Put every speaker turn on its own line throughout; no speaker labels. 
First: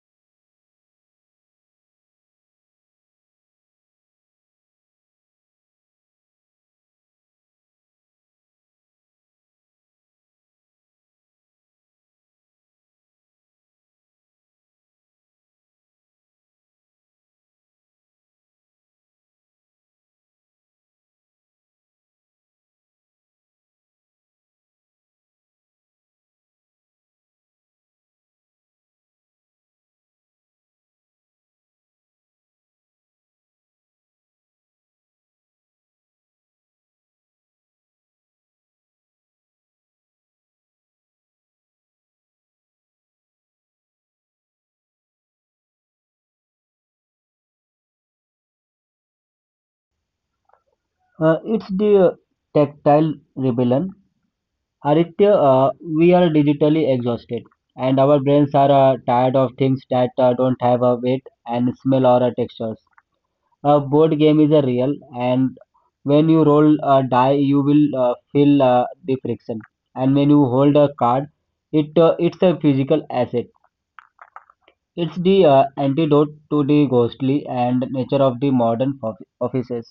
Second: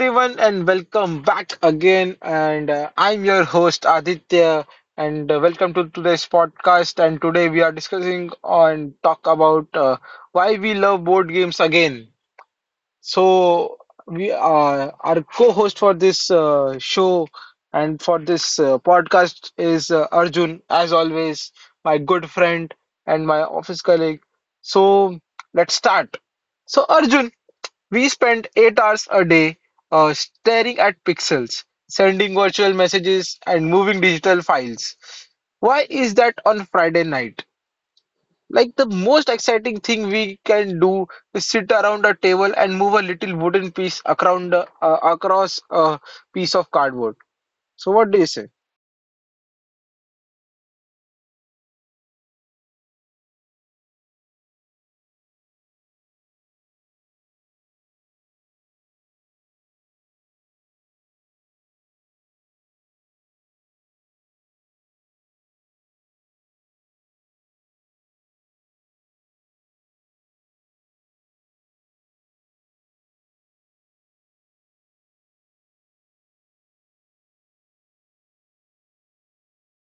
everyone, and welcome back again. And I'm your host Aditya, and welcome to today's podcast. And today we are discussing on talk about why we love board games again. So, we our co-host for this show and for this podcast is Arjun, as always, my good friend and my office colleague. So, let's start. So, Arjun. We spent 8 hours a day staring at pixels, sending virtual messages, and moving digital files. Why is that on Friday night? Like the most exciting thing we can do is sit around a table and move a little wooden piece around, across a piece of cardboard. So, what do you say?
It's the tactile rebellion. Aditya, we are digitally exhausted, and our brains are tired of things that don't have a weight and smell or a textures. A board game is a real, and when you roll a die, you will feel the friction. And when you hold a card, it's a physical asset. It's the antidote to the ghostly and nature of the modern offices.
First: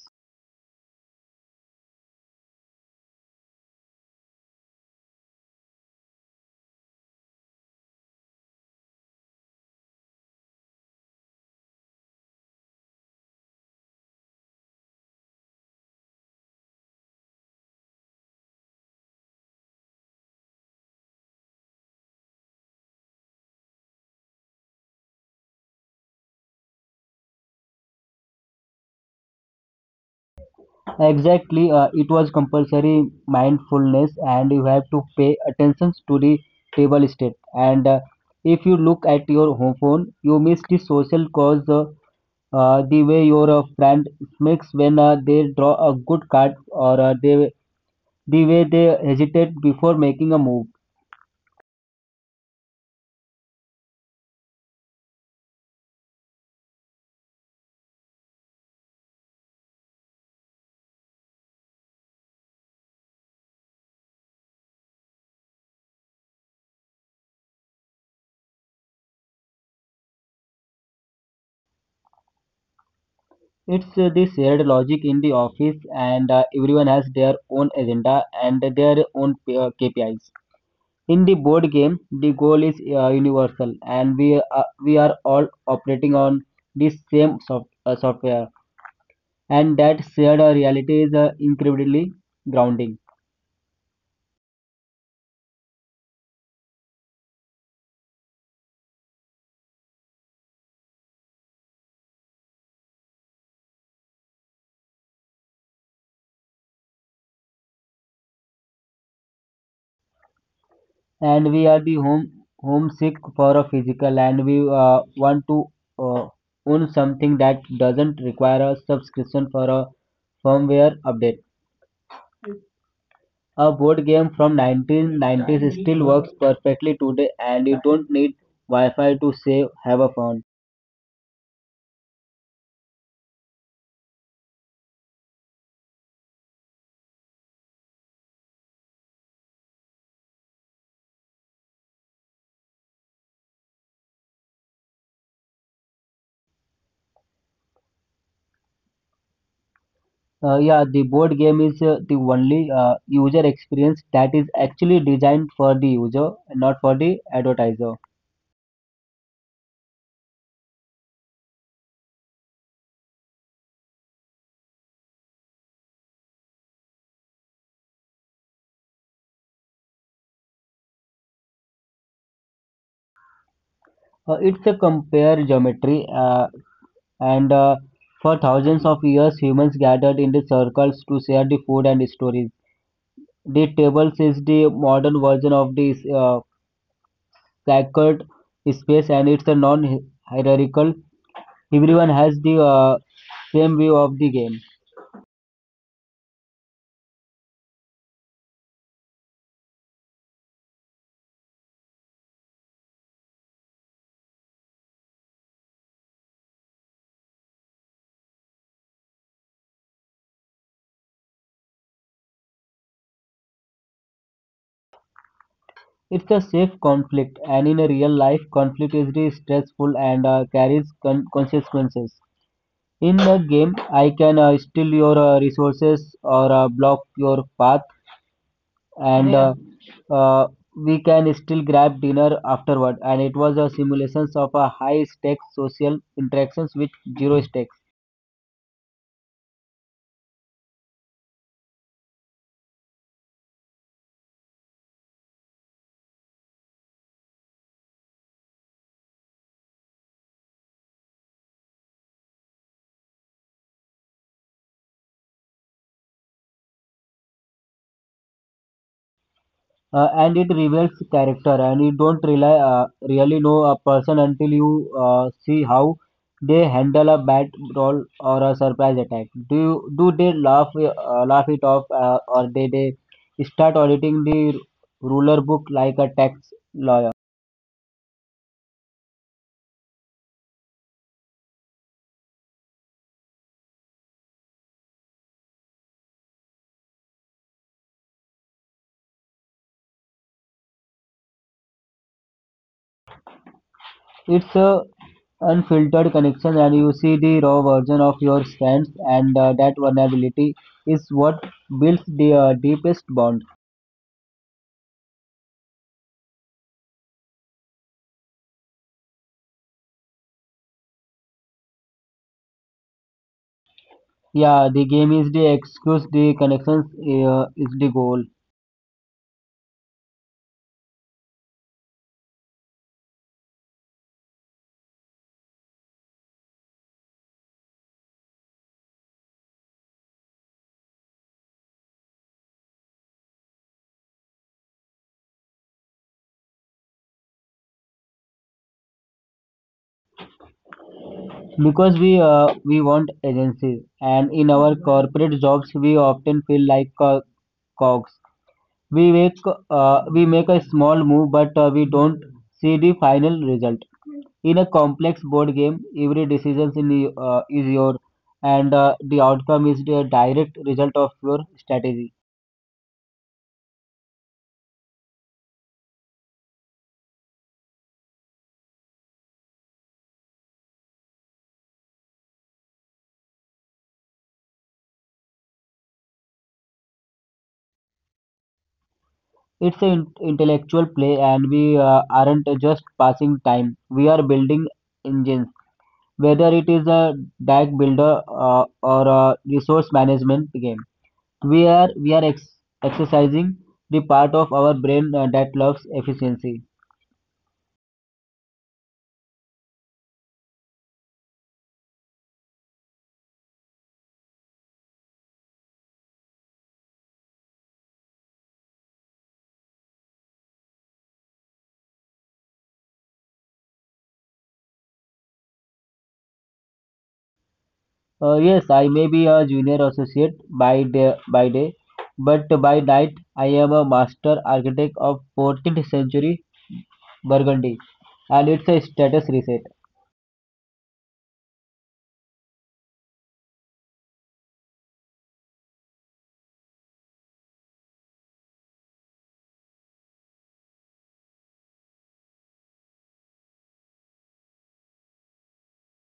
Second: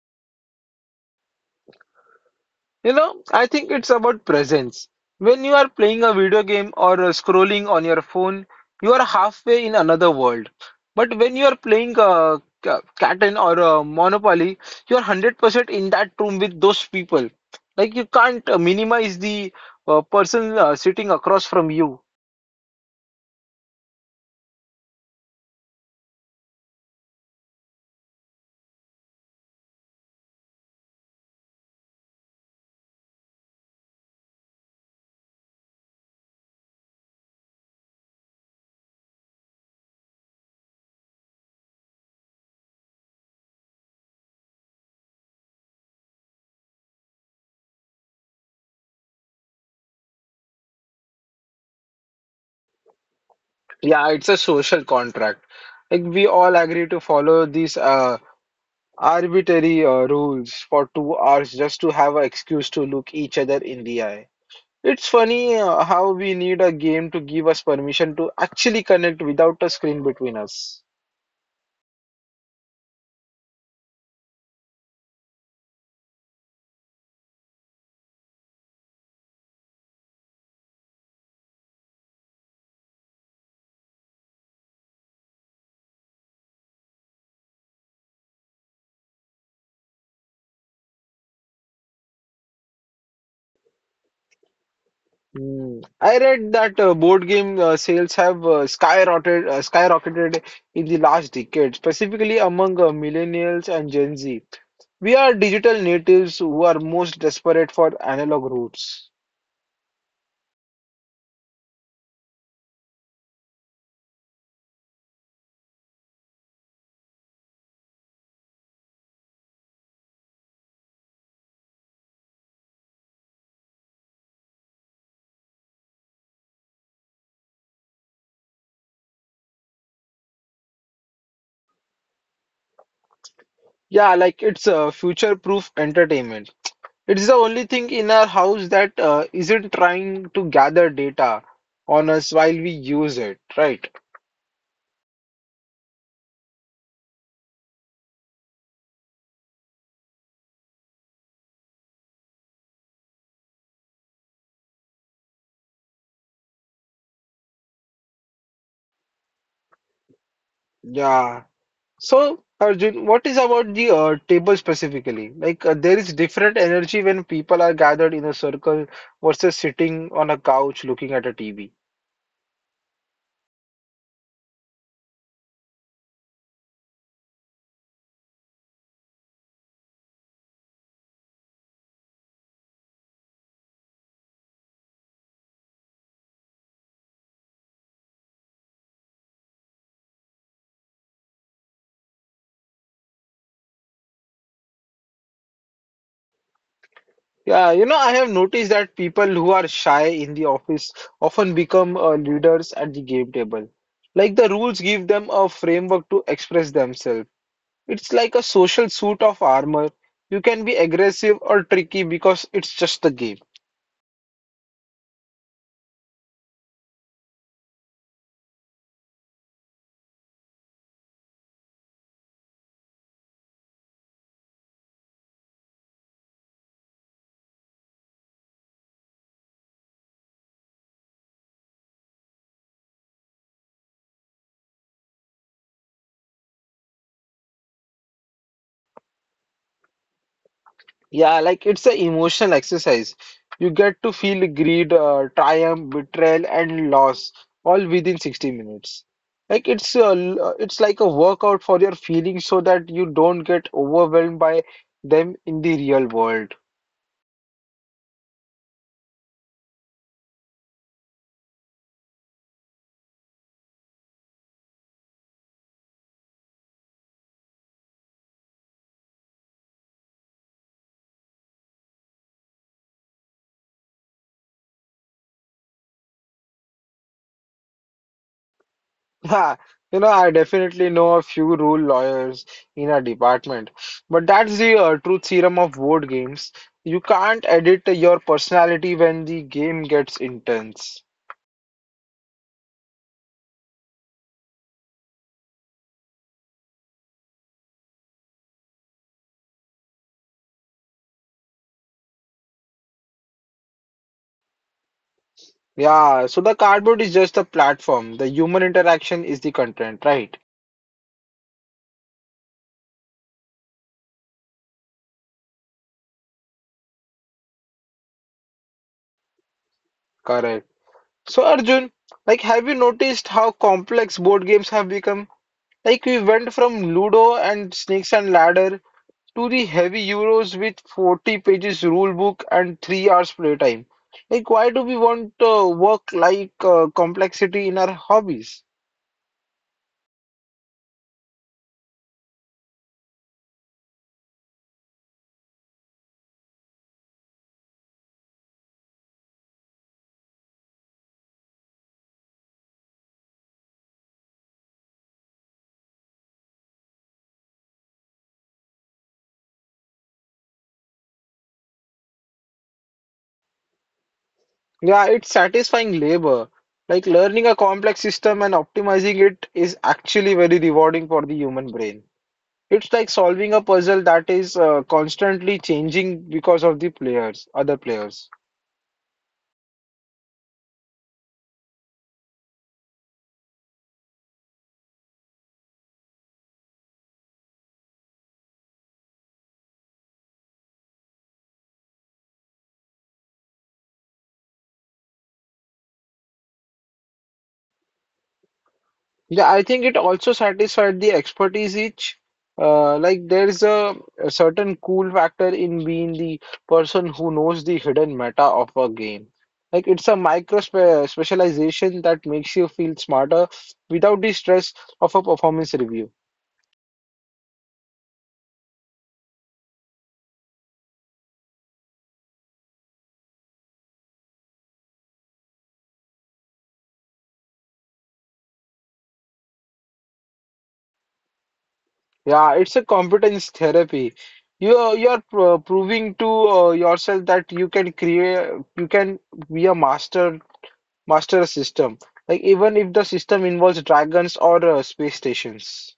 You know, I think it's about presence. When you are playing a video game or scrolling on your phone, you are halfway in another world. But when you are playing Catan or Monopoly, you are 100% in that room with those people. Like you can't minimize the person sitting across from you.
Exactly, it was compulsory mindfulness, and you have to pay attention to the table state. And if you look at your home phone, you miss the social cause. The way your friend smacks when they draw a good card, or the way they hesitate before making a move.
Yeah, it's a social contract. Like we all agree to follow these arbitrary rules for 2 hours just to have an excuse to look each other in the eye. It's funny how we need a game to give us permission to actually connect without a screen between us.
It's the shared logic in the office, and everyone has their own agenda and their own KPIs. In the board game, the goal is universal, and we are all operating on this same software, and that shared reality is incredibly grounding.
Hmm. I read that board game sales have skyrocketed in the last decade, specifically among millennials and Gen Z. We are digital natives who are most desperate for analog roots.
And we are the home homesick for a physical, and we want to uh, own something that doesn't require a subscription for a firmware update. A board game from 1990s still works perfectly today, and you don't need Wi-Fi to say have a fun.
Yeah, like it's future-proof entertainment. It's the only thing in our house that isn't trying to gather data on us while we use it, right?
Yeah, the board game is the only user experience that is actually designed for the user, not for the advertiser.
Yeah. So, Arjun, what is about the table specifically? Like, there is different energy when people are gathered in a circle versus sitting on a couch looking at a TV.
It's a compare geometry, and for thousands of years, humans gathered in the circles to share the food and stories. The tables is the modern version of this sacred space, and it's a non-hierarchical. Everyone has the same view of the game.
Yeah, you know, I have noticed that people who are shy in the office often become leaders at the game table. Like, the rules give them a framework to express themselves. It's like a social suit of armor. You can be aggressive or tricky because it's just the game.
It's a safe conflict, and in a real life, conflict is really stressful and carries consequences. In the game, I can steal your resources or block your path, and yeah, uh, uh, we can still grab dinner afterward. And it was a simulations of a high stakes social interactions with zero stakes.
Yeah, like it's an emotional exercise. You get to feel greed, triumph, betrayal, and loss all within 60 minutes. It's like a workout for your feelings so that you don't get overwhelmed by them in the real world.
And it reveals character and you don't really know a person until you see how they handle a bad role or a surprise attack. Do you, do they laugh it off or they start auditing the ruler book like a tax lawyer.
Yeah, you know, I definitely know a few rule lawyers in our department, but that's the truth serum of board games. You can't edit your personality when the game gets intense.
It's a unfiltered connection, and you see the raw version of your friends, and that vulnerability is what builds the deepest bond.
Yeah, so the cardboard is just the platform. The human interaction is the content, right?
Yeah, the game is the excuse, the connections is the goal.
Correct. So Arjun, like have you noticed how complex board games have become? Like we went from Ludo and Snakes and Ladder to the heavy Euros with 40 pages rule book and 3 hours playtime. Like why do we want work like complexity in our hobbies?
Because we want agency, and in our corporate jobs we often feel like cogs. We make uh, we make a small move, but we don't see the final result. In a complex board game, every decision is your, and the outcome is the direct result of your strategy.
Yeah, it's satisfying labor. Like learning a complex system and optimizing it is actually very rewarding for the human brain. It's like solving a puzzle that is constantly changing because of the players, other players.
It's an intellectual play, and we aren't just passing time. We are building engines, whether it is a deck builder or a resource management game. We are exercising the part of our brain that loves efficiency.
Yeah, I think it also satisfied the expertise each. Like a certain cool factor in being the person who knows the hidden meta of a game. Like it's a micro spe specialization that makes you feel smarter without the stress of a performance review.
Yes, I may be a junior associate by day, but by night I am a master architect of 14th century Burgundy, and it's a status reset.
Yeah, it's a competence therapy. You're proving to yourself that you can create, you can be a master, master system. Like even if the system involves dragons or space stations.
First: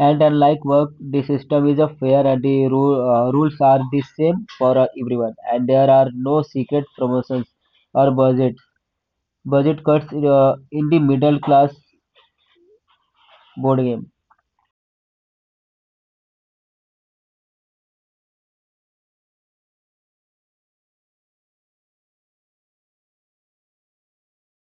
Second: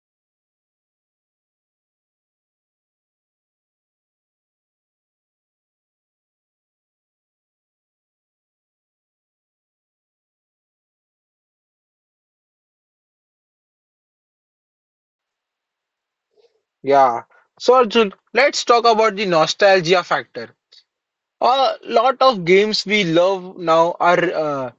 And unlike work, the system is a fair, and the rules are the same for everyone. And there are no secret promotions or budget cuts in the middle class board game.
Yeah. So Arjun, let's talk about the nostalgia factor. A lot of games we love now are uh,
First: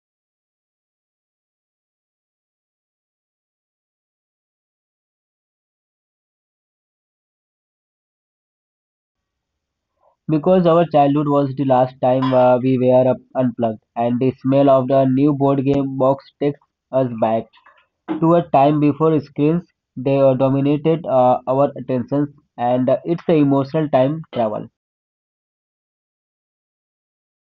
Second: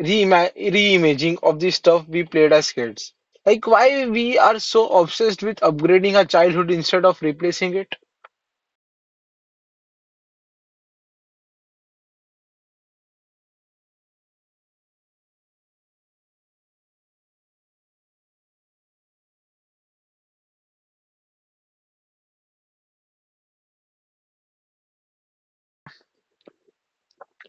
reimagining of the stuff we played as kids. Like why we are so obsessed with upgrading our childhood instead of replacing it?
Because our childhood was the last time we were up unplugged, and the smell of the new board game box takes us back to a time before screens they dominated our attentions, and it's an emotional time travel.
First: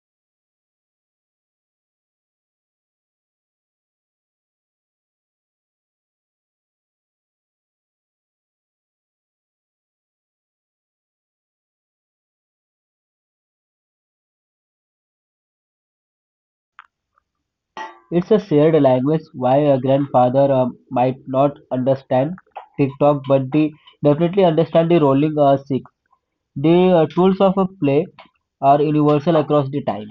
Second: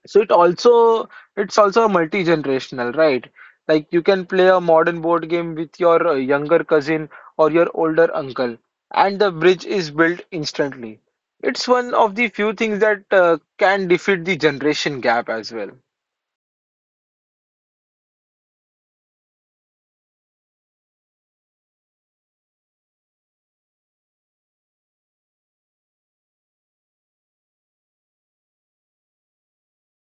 So it also It's also multi-generational, right? Like you can play a modern board game with your younger cousin or your older uncle, and the bridge is built instantly. It's one of the few things that can defeat the generation gap as well.
It's a shared language. Why a grandfather might not understand TikTok, but they definitely understand the rolling six. The tools of a play are universal across the time.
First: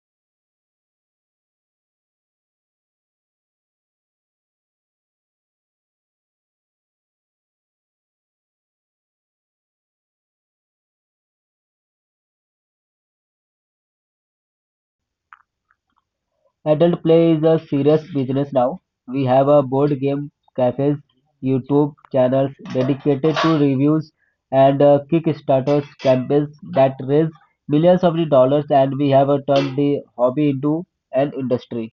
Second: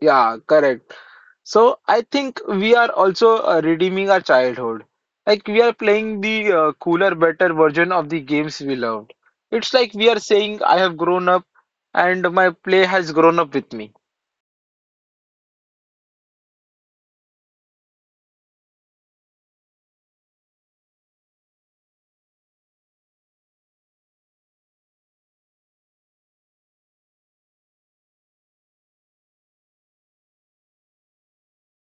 Yeah, correct. So I think we are also redeeming our childhood. Like we are playing the cooler, better version of the games we loved. It's like we are saying, I have grown up and my play has grown up with me.
Adult play is a serious business now. We have a board game cafes, YouTube channels dedicated to reviews and Kickstarters campaigns that raise millions of the dollars, and we have turned the hobby into an industry.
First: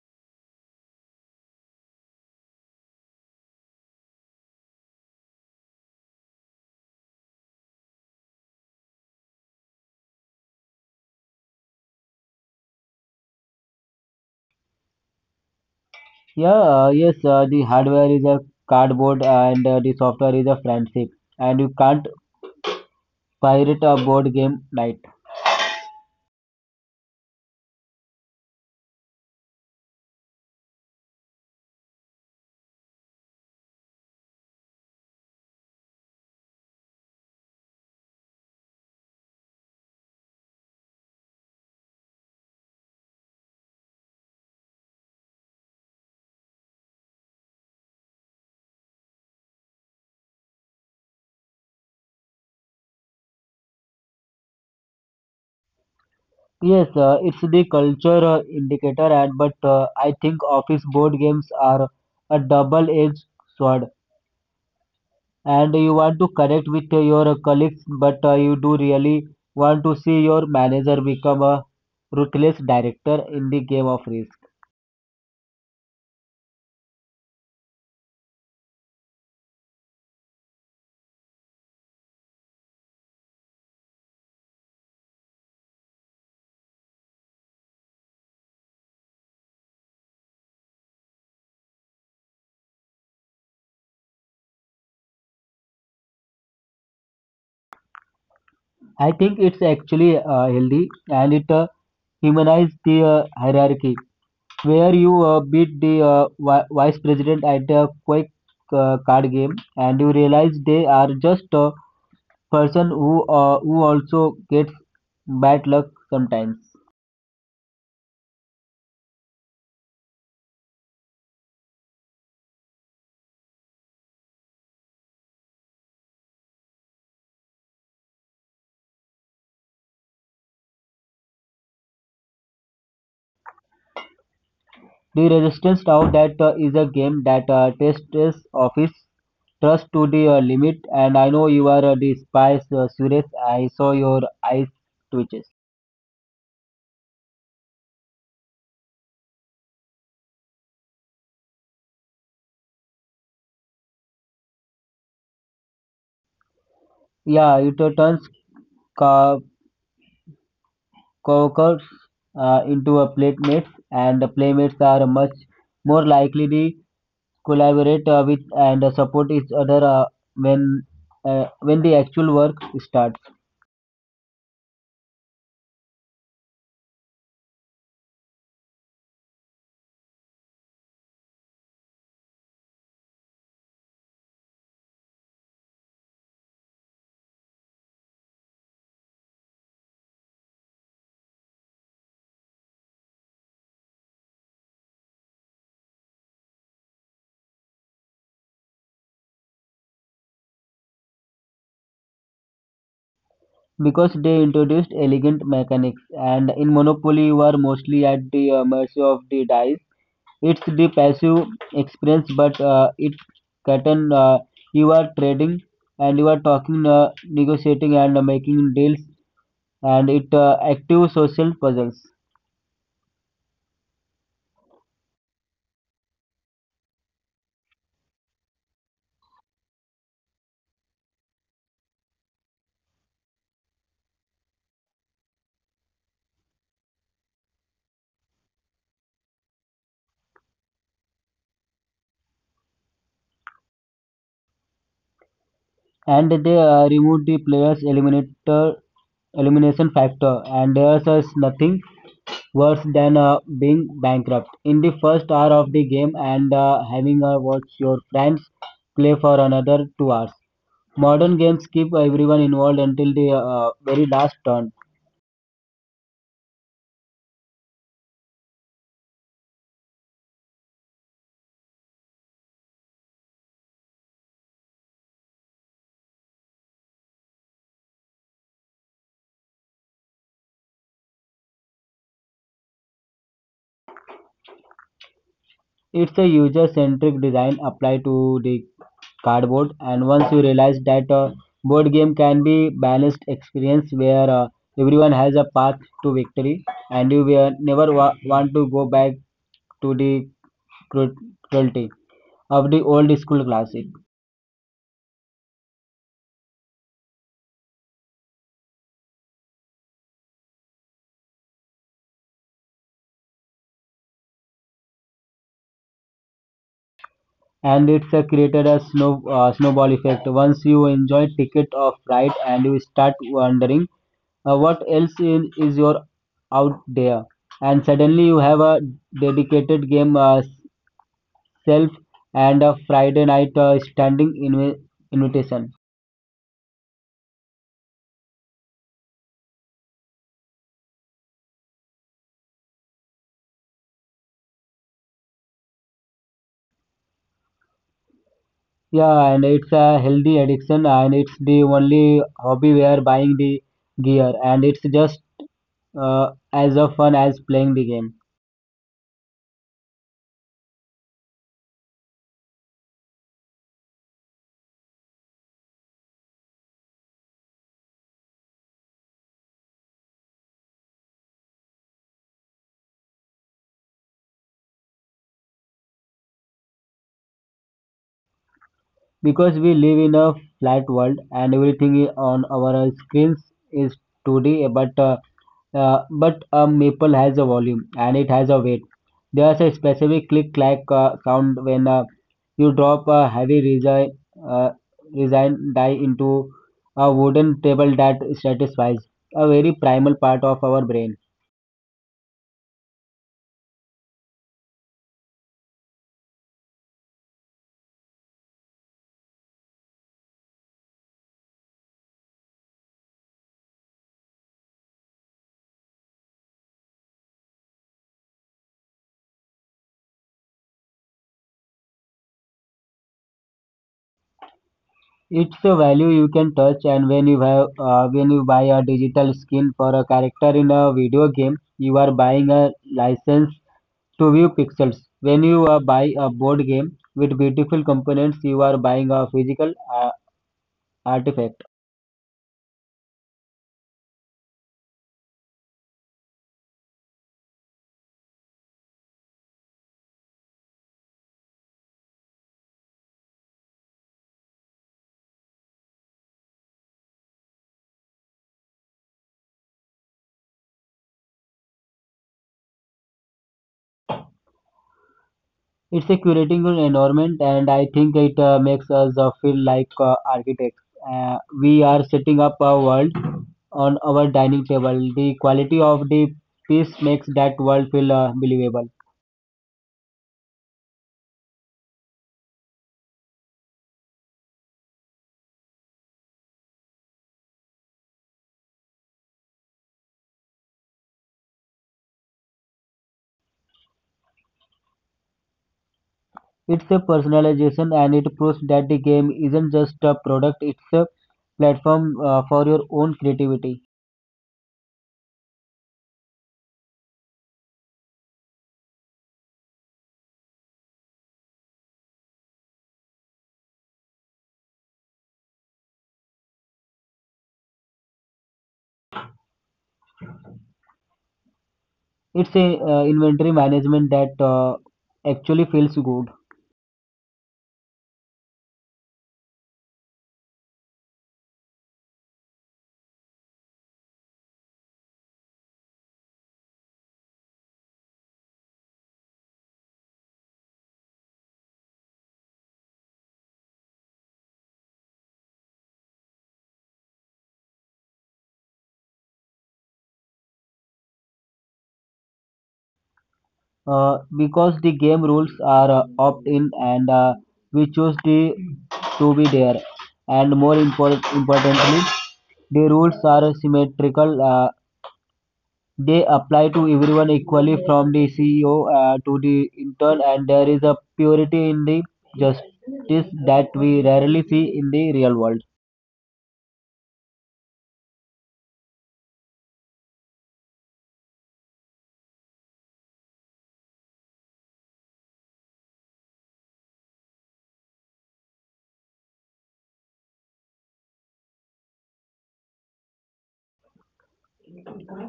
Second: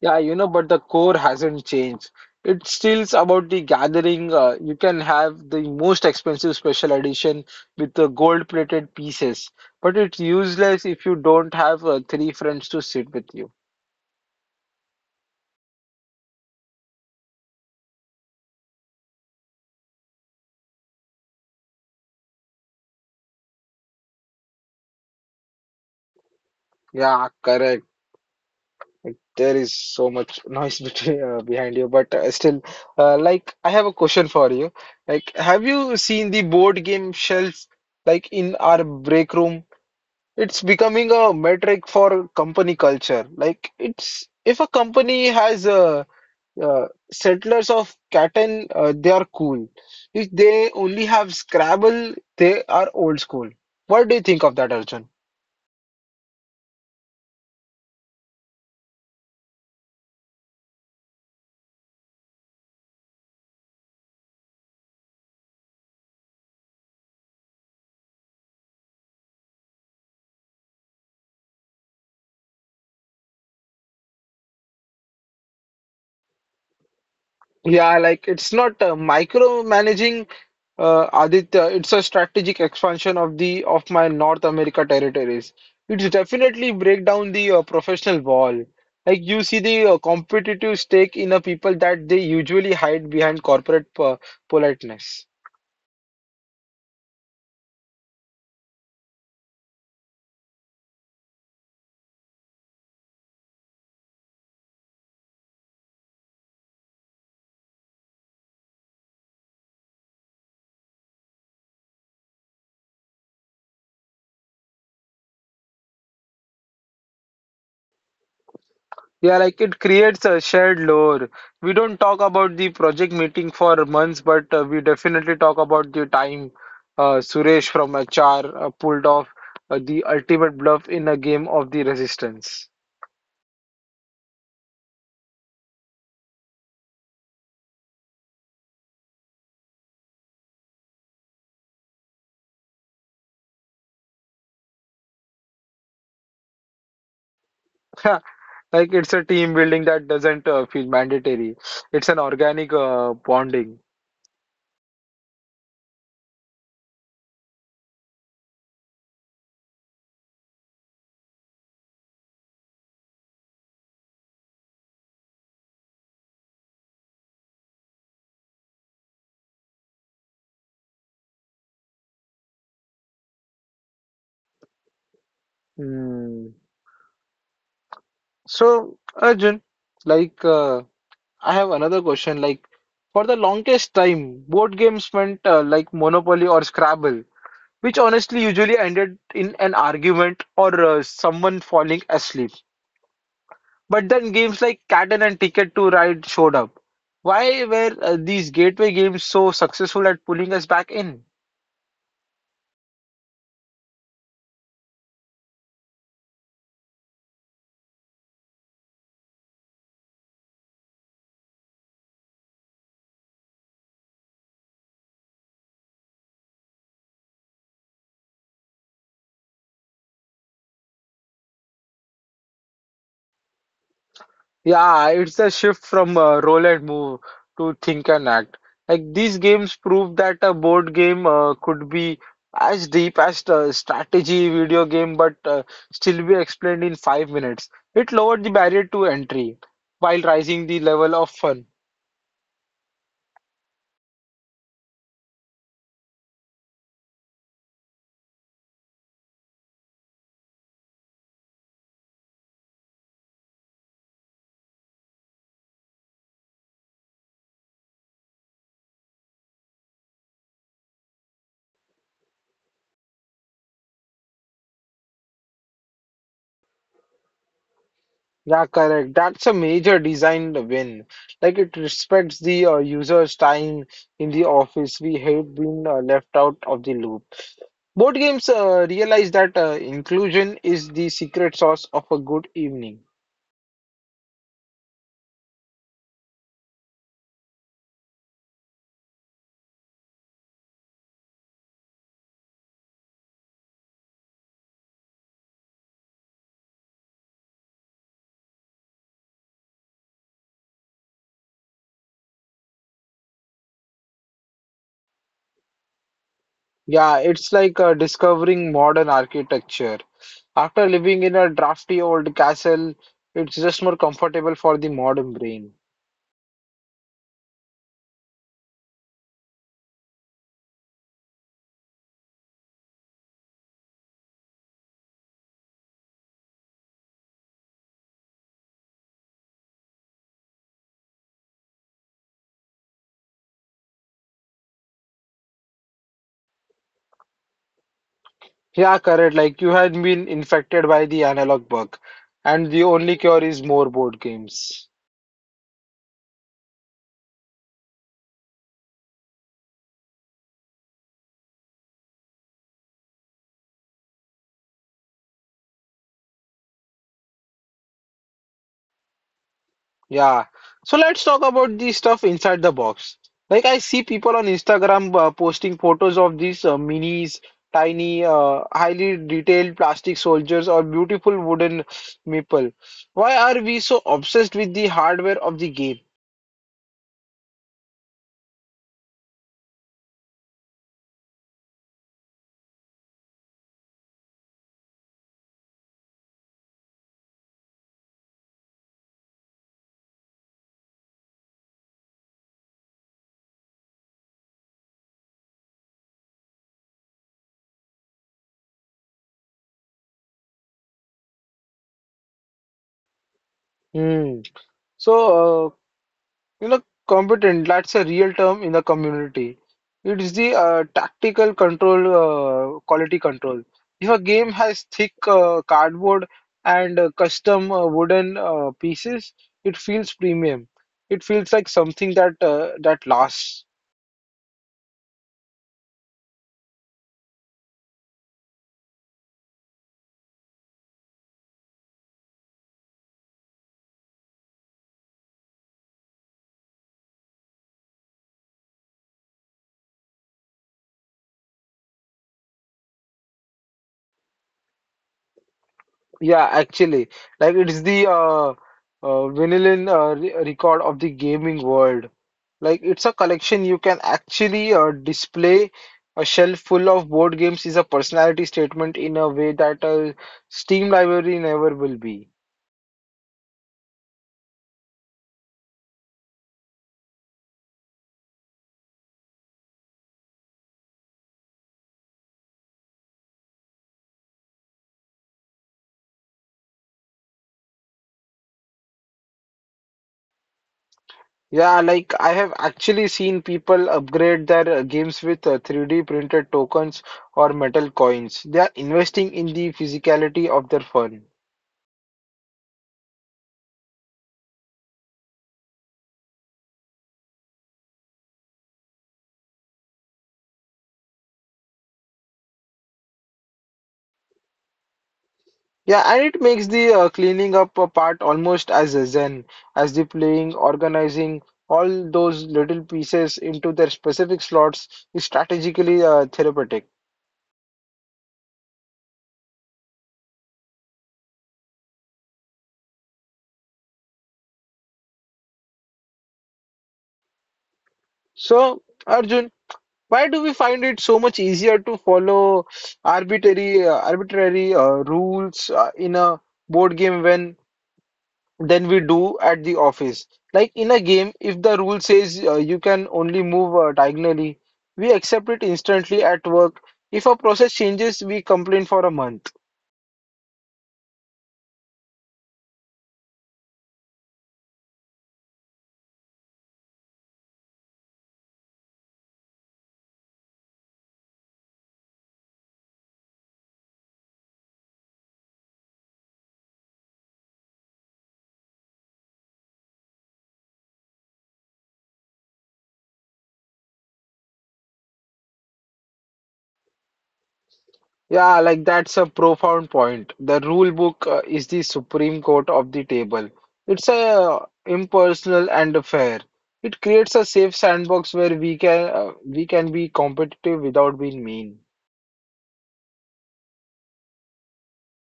Yeah, you know, but the core hasn't changed. It's still about the gathering. You can have the most expensive special edition with the gold-plated pieces, but it's useless if you don't have three friends to sit with you.
Yeah, the hardware is a cardboard, and the software is a friendship, and you can't pirate a board game night.
Yeah, correct. Like, there is so much noise between, behind you, but still, like, I have a question for you. Like, have you seen the board game shelves, like in our break room? It's becoming a metric for company culture. Like it's if a company has uh, settlers of Catan, they are cool. If they only have Scrabble, they are old school. What do you think of that, Arjun?
Yes, it's the culture indicator, and but I think office board games are a double-edged sword, and you want to connect with your colleagues, but you do really want to see your manager become a ruthless director in the game of risk.
Yeah, like it's not micromanaging Aditya, it's a strategic expansion of the of my North America territories. It's definitely break down the professional wall. Like you see the competitive stake in a people that they usually hide behind corporate po politeness.
I think it's actually healthy, and it humanize the hierarchy where you beat the vice president at a quick card game, and you realize they are just a person who also gets bad luck sometimes.
Yeah, like it creates a shared lore. We don't talk about the project meeting for months, but we definitely talk about the time Suresh from HR pulled off the ultimate bluff in a game of the resistance.
The resistance now, that is a game that tests office trust to the limit, and I know you are the spy, Suresh. I saw your eyes twitches.
Like it's a team building that doesn't feel mandatory. It's an organic bonding.
Yeah, it turns ca- cockles into a playmates, and the playmates are much more likely to collaborate with and support each other when when the actual work starts.
Hmm. So, Arjun, like I have another question. Like for the longest time, board games meant like Monopoly or Scrabble which honestly usually ended in an argument or someone falling asleep. But then games like Catan and Ticket to Ride showed up. Why were these gateway games so successful at pulling us back in?
Because they introduced elegant mechanics, and in monopoly you are mostly at the mercy of the dice. It's the passive experience, but it cotton, you are trading, and you are talking, negotiating and making deals, and it active social puzzles.
Yeah, it's the shift from roll and move to think and act. Like these games prove that a board game could be as deep as a strategy video game, but still be explained in 5 minutes. It lowered the barrier to entry while raising the level of fun.
And they removed the players eliminator elimination factor, and there's is nothing worse than being bankrupt in the first hour of the game and having watch your friends play for another 2 hours. Modern games keep everyone involved until the very last turn.
Yeah, correct. That's a major design win. Like it respects the user's time in the office. We hate being left out of the loop. Board games realize that inclusion is the secret sauce of a good evening.
It's a user centric design applied to the cardboard, and once you realize that board game can be balanced experience where everyone has a path to victory, and you will never want to go back to the cru- cruelty of the old school classic.
Yeah, it's like discovering modern architecture. After living in a drafty old castle, it's just more comfortable for the modern brain.
And it's created a snowball effect. Once you enjoy ticket of Ride, and you start wondering what else is your out there, and suddenly you have a dedicated game itself, and a Friday night standing invitation.
Yeah, correct. Like you had been infected by the analog bug, and the only cure is more board games.
Yeah, and it's a healthy addiction, and it's the only hobby we are buying the gear, and it's just as a fun as playing the game.
Yeah. So let's talk about the stuff inside the box. Like I see people on Instagram posting photos of these minis, tiny, highly detailed plastic soldiers or beautiful wooden maple. Why are we so obsessed with the hardware of the game?
Because we live in a flat world, and everything on our screens is 2D, but uh, uh, but a maple has a volume, and it has a weight. There's a specific click clack sound when you drop a heavy uh, resin die into a wooden table that satisfies a very primal part of our brain.
Hmm. So you know, competent, that's a real term in the community. It's the tactical control, quality control. If a game has thick cardboard and custom wooden pieces, it feels premium. It feels like something that that lasts.
It's a value you can touch, and when you buy a digital skin for a character in a video game, you are buying a license to view pixels. When you buy a board game with beautiful components, you are buying a physical artifact.
Yeah, actually, like it's the vinyl re record of the gaming world. Like it's a collection you can actually display a shelf full of board games is a personality statement in a way that a Steam library never will be.
It's a curating an environment, and I think it makes us feel like architects. We are setting up a world on our dining table. The quality of the piece makes that world feel believable.
Yeah, like I have actually seen people upgrade their games with 3D printed tokens or metal coins. They are investing in the physicality of their fun.
It's a personalization, and it proves that the game isn't just a product, it's a platform for your own creativity.
Yeah, and it makes the cleaning up a part almost as a zen as the playing, organizing all those little pieces into their specific slots is strategically therapeutic.
It's a inventory management that actually feels good.
So, Arjun, why do we find it so much easier to follow arbitrary rules in a board game when than we do at the office. Like in a game, if the rule says you can only move diagonally, we accept it instantly at work. If a process changes, we complain for a month.
Because the game rules are opt-in, and we choose the to be there. And more importantly, the rules are symmetrical. They apply to everyone equally, from the CEO to the intern, and there is a purity in the justice that we rarely see in the real world.
Yeah, like that's a profound point. The rule book is the supreme court of the table. It's a impersonal and a fair. It creates a safe sandbox where we can we can be competitive without being mean.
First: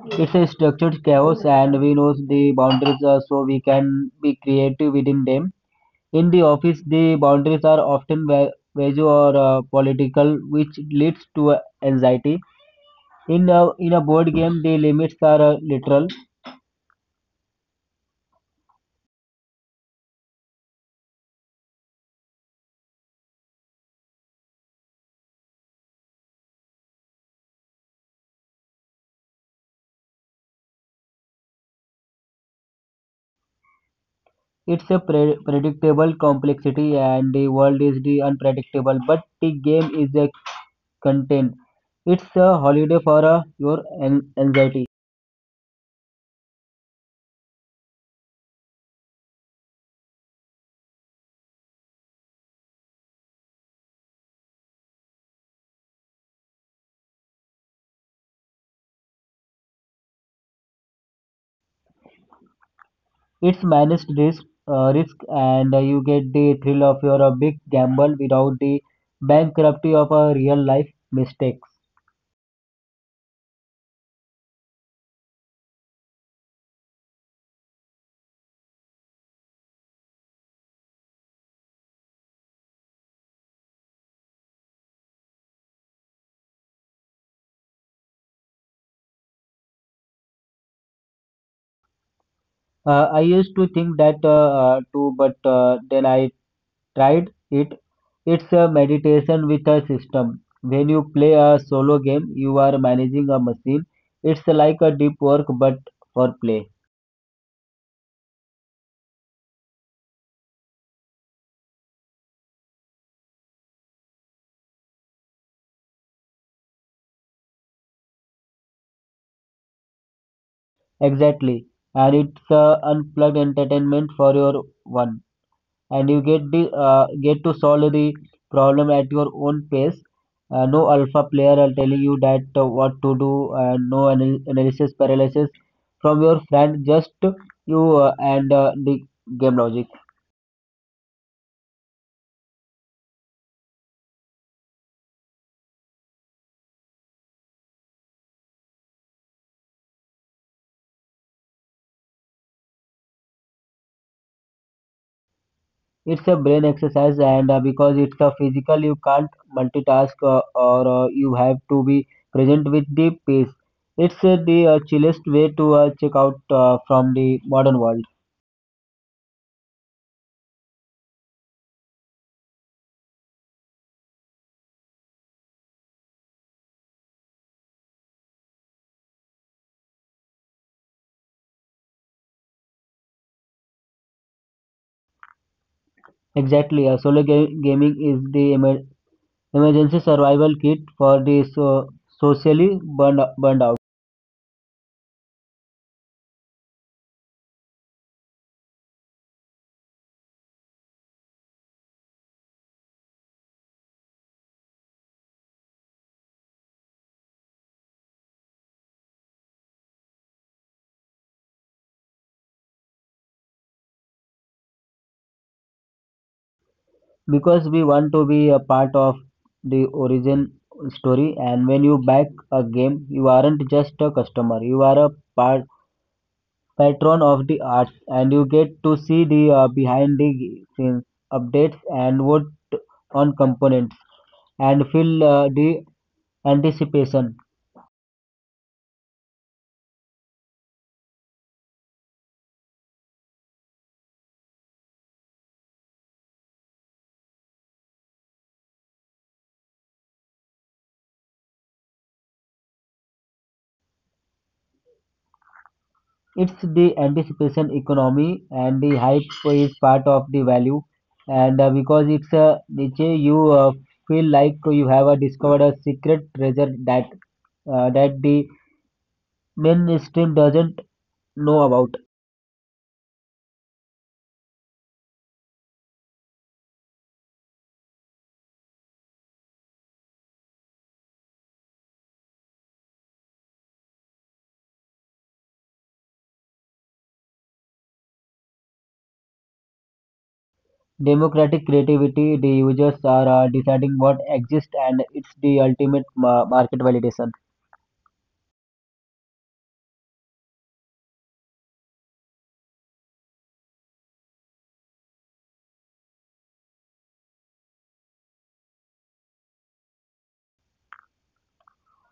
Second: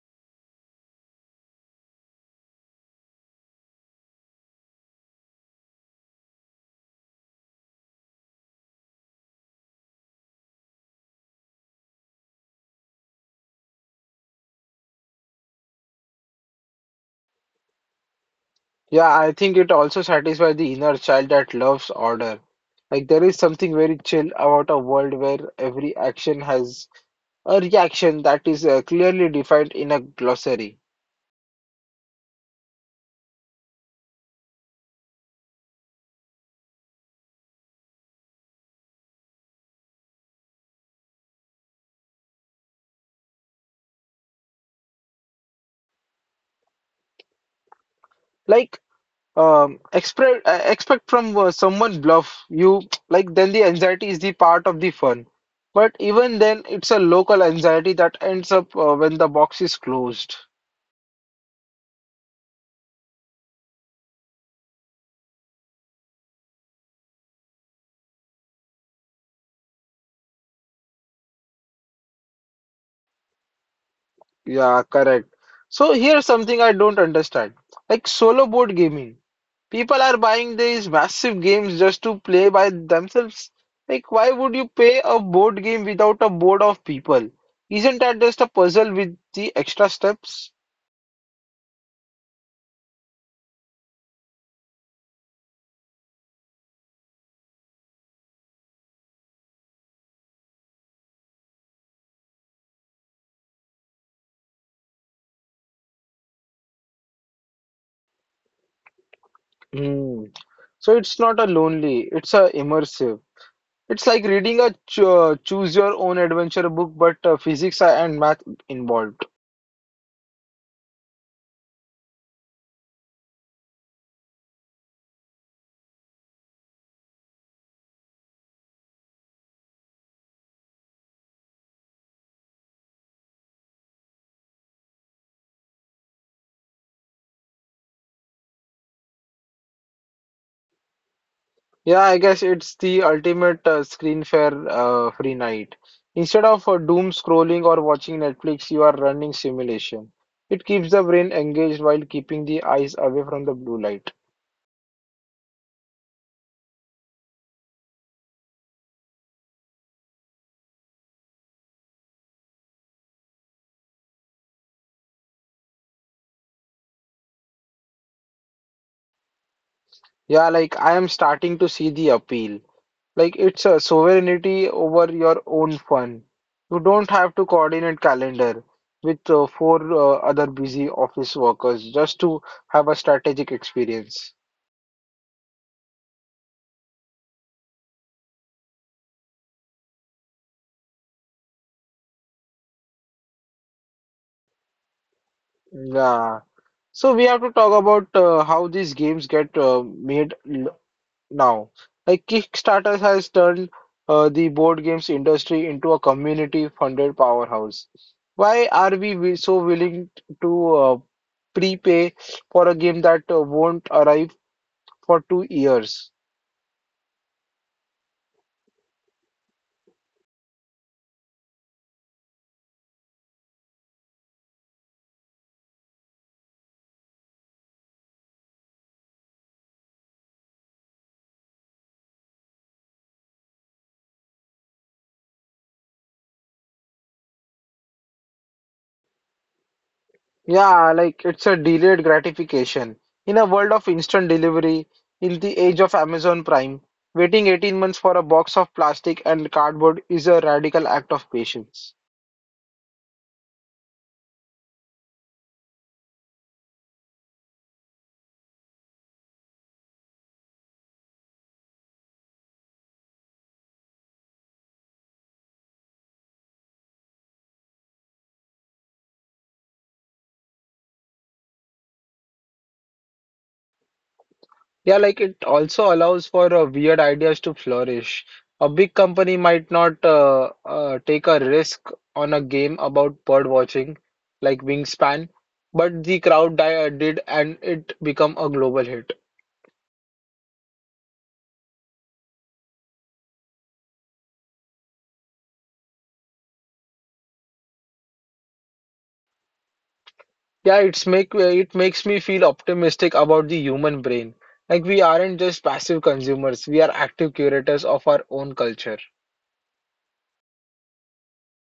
It's a structured chaos, and we know the boundaries so we can be creative within them. In the office, the boundaries are often vague or political, which leads to anxiety. In a board game, the limits are literal.
Yeah, I think it also satisfies the inner child that loves order. Like there is something very chill about a world where every action has a reaction that is clearly defined in a glossary.
It's a predictable complexity, and the world is the unpredictable. But the game is a content. It's a holiday for anxiety.
Like expect expect from someone bluff you like then the anxiety is the part of the fun. But even then, it's a local anxiety that ends up when the box is closed.
It's managed risk, and you get the thrill of your big gamble without the bankruptcy of a real life mistakes.
Yeah, correct. So here's something I don't understand. Like solo board gaming. People are buying these massive games just to play by themselves. Like, why would you pay a board game without a board of people? Isn't that just a puzzle with the extra steps?
I used to think that too, but then I tried it, it's a meditation with a system. When you play a solo game, you are managing a machine. It's like a deep work but for play.
Hmm. So it's not a lonely, it's a immersive. It's like reading a choose your own adventure book, but physics and math involved.
Exactly. And it's a unplugged entertainment for your one. And you get to solve the problem at your own pace. No alpha player are telling you that what to do. No analysis paralysis from your friend. Just you and the game logic.
Yeah, I guess it's the ultimate screen fair free night. Instead of doom scrolling or watching Netflix, you are running simulation. It keeps the brain engaged while keeping the eyes away from the blue light.
It's a brain exercise, and because it's a physical, you can't multitask or you have to be present with the pace. It's the chillest way to check out from the modern world.
Yeah, like I am starting to see the appeal. Like it's a sovereignty over your own fun. You don't have to coordinate calendar with four other busy office workers just to have a strategic experience.
Exactly, solo gaming is the emergency survival kit for the socially burned out.
Yeah. So we have to talk about how these games get made now. Like Kickstarter has turned the board games industry into a community-funded powerhouse. Why are we so willing to prepay for a game that won't arrive for 2 years?
Because we want to be a part of the origin story, and when you back a game you aren't just a customer, you are a part patron of the arts, and you get to see the behind the scenes updates, and vote on components, and feel the anticipation.
Yeah, like it's a delayed gratification. In a world of instant delivery, in the age of Amazon Prime, waiting 18 months for a box of plastic and cardboard is a radical act of patience.
It's the anticipation economy, and the hype is part of the value, and because it's a niche you feel like you have discovered a secret treasure that the mainstream doesn't know about.
Yeah, like it also allows for weird ideas to flourish. A big company might not take a risk on a game about bird watching, like Wingspan, but the crowd did, and it become a global hit.
Democratic creativity, the users are deciding what exists, and it's the ultimate market validation.
Yeah, it's makes me feel optimistic about the human brain. Like we aren't just passive consumers, we are active curators of our own culture.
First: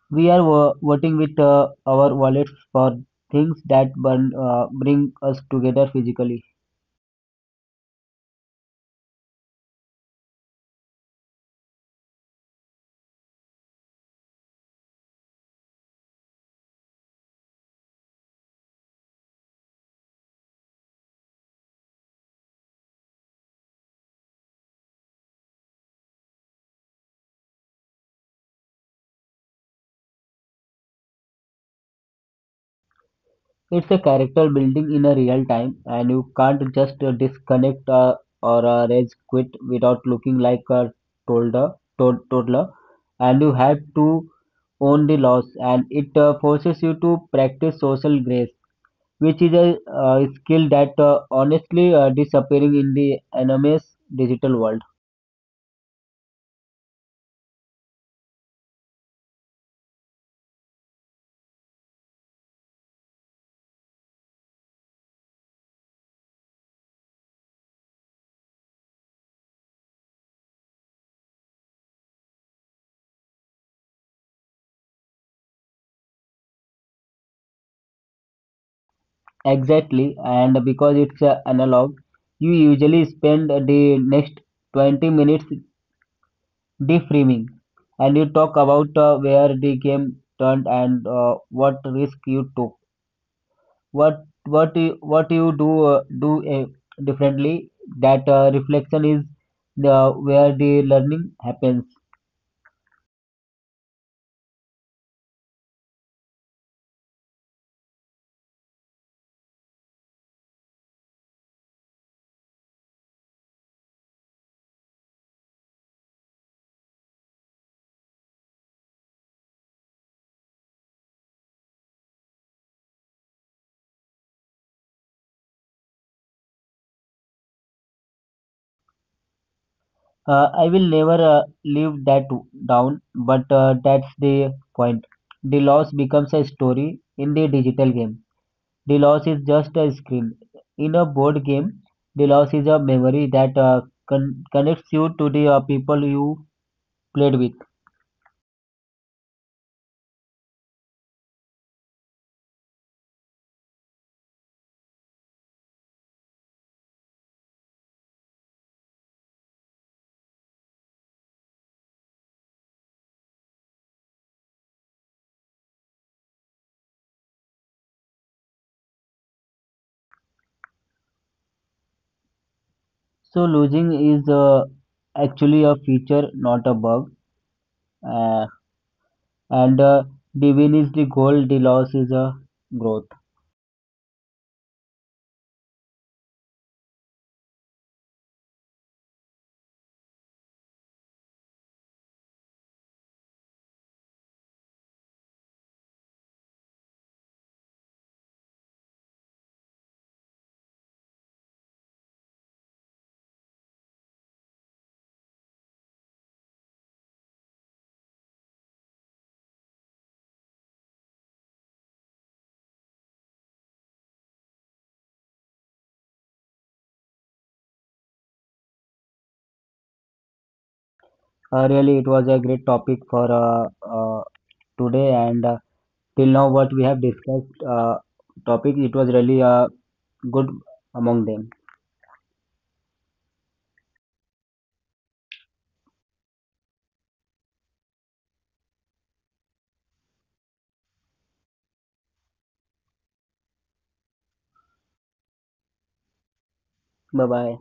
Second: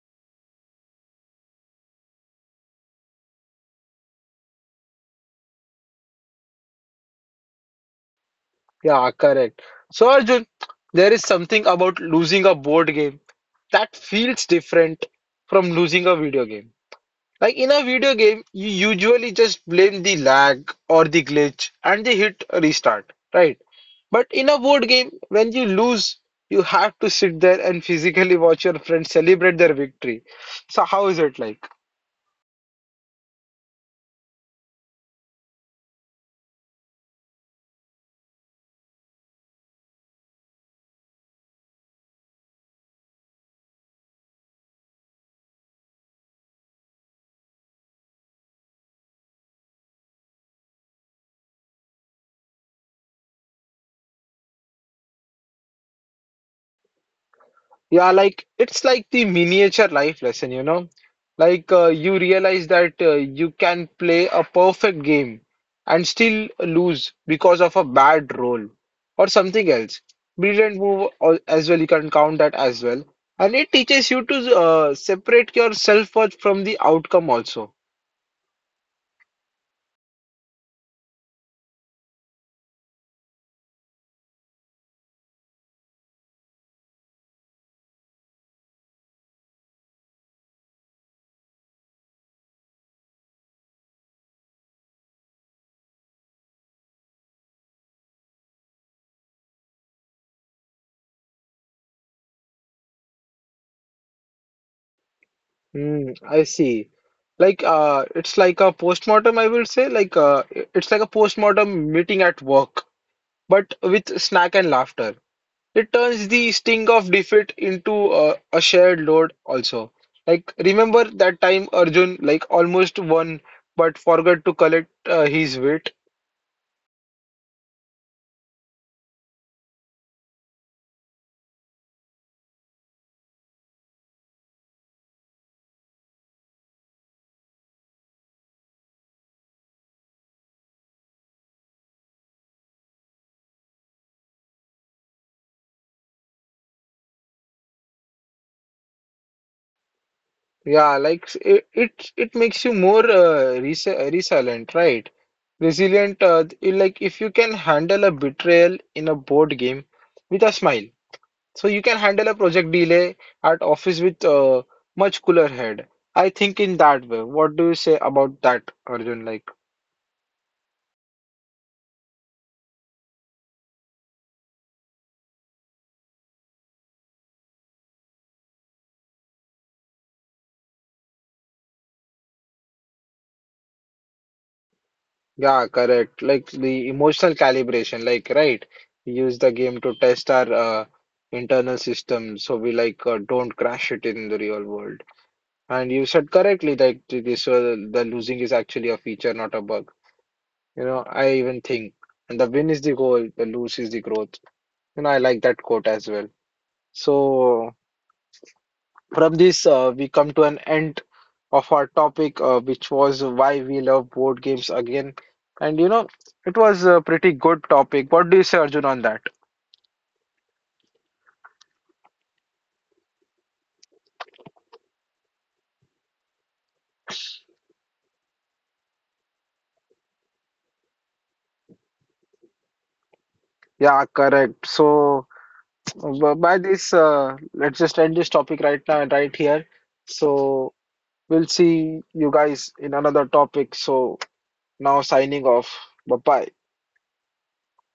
We are voting with our wallets for things that bring us together physically.
Yeah, correct. So Arjun, there is something about losing a board game that feels different from losing a video game. Like in a video game, you usually just blame the lag or the glitch and the hit restart, right? But in a board game, when you lose, you have to sit there and physically watch your friends celebrate their victory. So how is it like?
It's a character building in a real time, and you can't just disconnect or rage quit without looking like a toddler, toddler, and you have to own the loss, and it forces you to practice social grace, which is a skill that honestly disappearing in the enormous digital world.
Yeah, like it's like the miniature life lesson, you know? Like you realize that you can play a perfect game and still lose because of a bad roll or something else. Brilliant move as well, you can count that as well. And it teaches you to separate your self-worth from the outcome also.
Exactly, and because it's analog, you usually spend the next 20 minutes deframing, and you talk about where the game turned, and what risk you took, what you do do differently. That reflection is the where the learning happens.
Hmm, I see. Like it's like a postmortem, I will say. Like it's like a postmortem meeting at work, but with snack and laughter. It turns the sting of defeat into a shared load also. Like remember that time Arjun like almost won but forgot to collect his weight.
I will never live that down, but that's the point. The loss becomes a story in the digital game. The loss is just a screen. In a board game, the loss is a memory that connects you to the people you played with.
Yeah, like it makes you more resilient, right? Resilient, like if you can handle a betrayal in a board game with a smile. So you can handle a project delay at office with a much cooler head. I think in that way. What do you say about that, Arjun? Like,
So losing is actually a feature, not a bug. Uh, and the win is the goal, the loss is a growth.
yeah, correct. Like the emotional calibration, like, right? We use the game to test our internal system so we like don't crash it in the real world. And you said correctly, like this, the losing is actually a feature, not a bug. You know, I even think, and the win is the goal, the lose is the growth. You know, I like that quote as well. So. From this, we come to an end of our topic, which was why we love board games again. And you know, it was a pretty good topic. What do you say, Arjun, on that?
Really, it was a great topic for today. And. Till now what we have discussed topic it was really good among them.
Yeah, correct. So, by this, let's just end this topic right now and right here. So, we'll see you guys in another topic. So, now signing off. Bye bye.
Bye bye.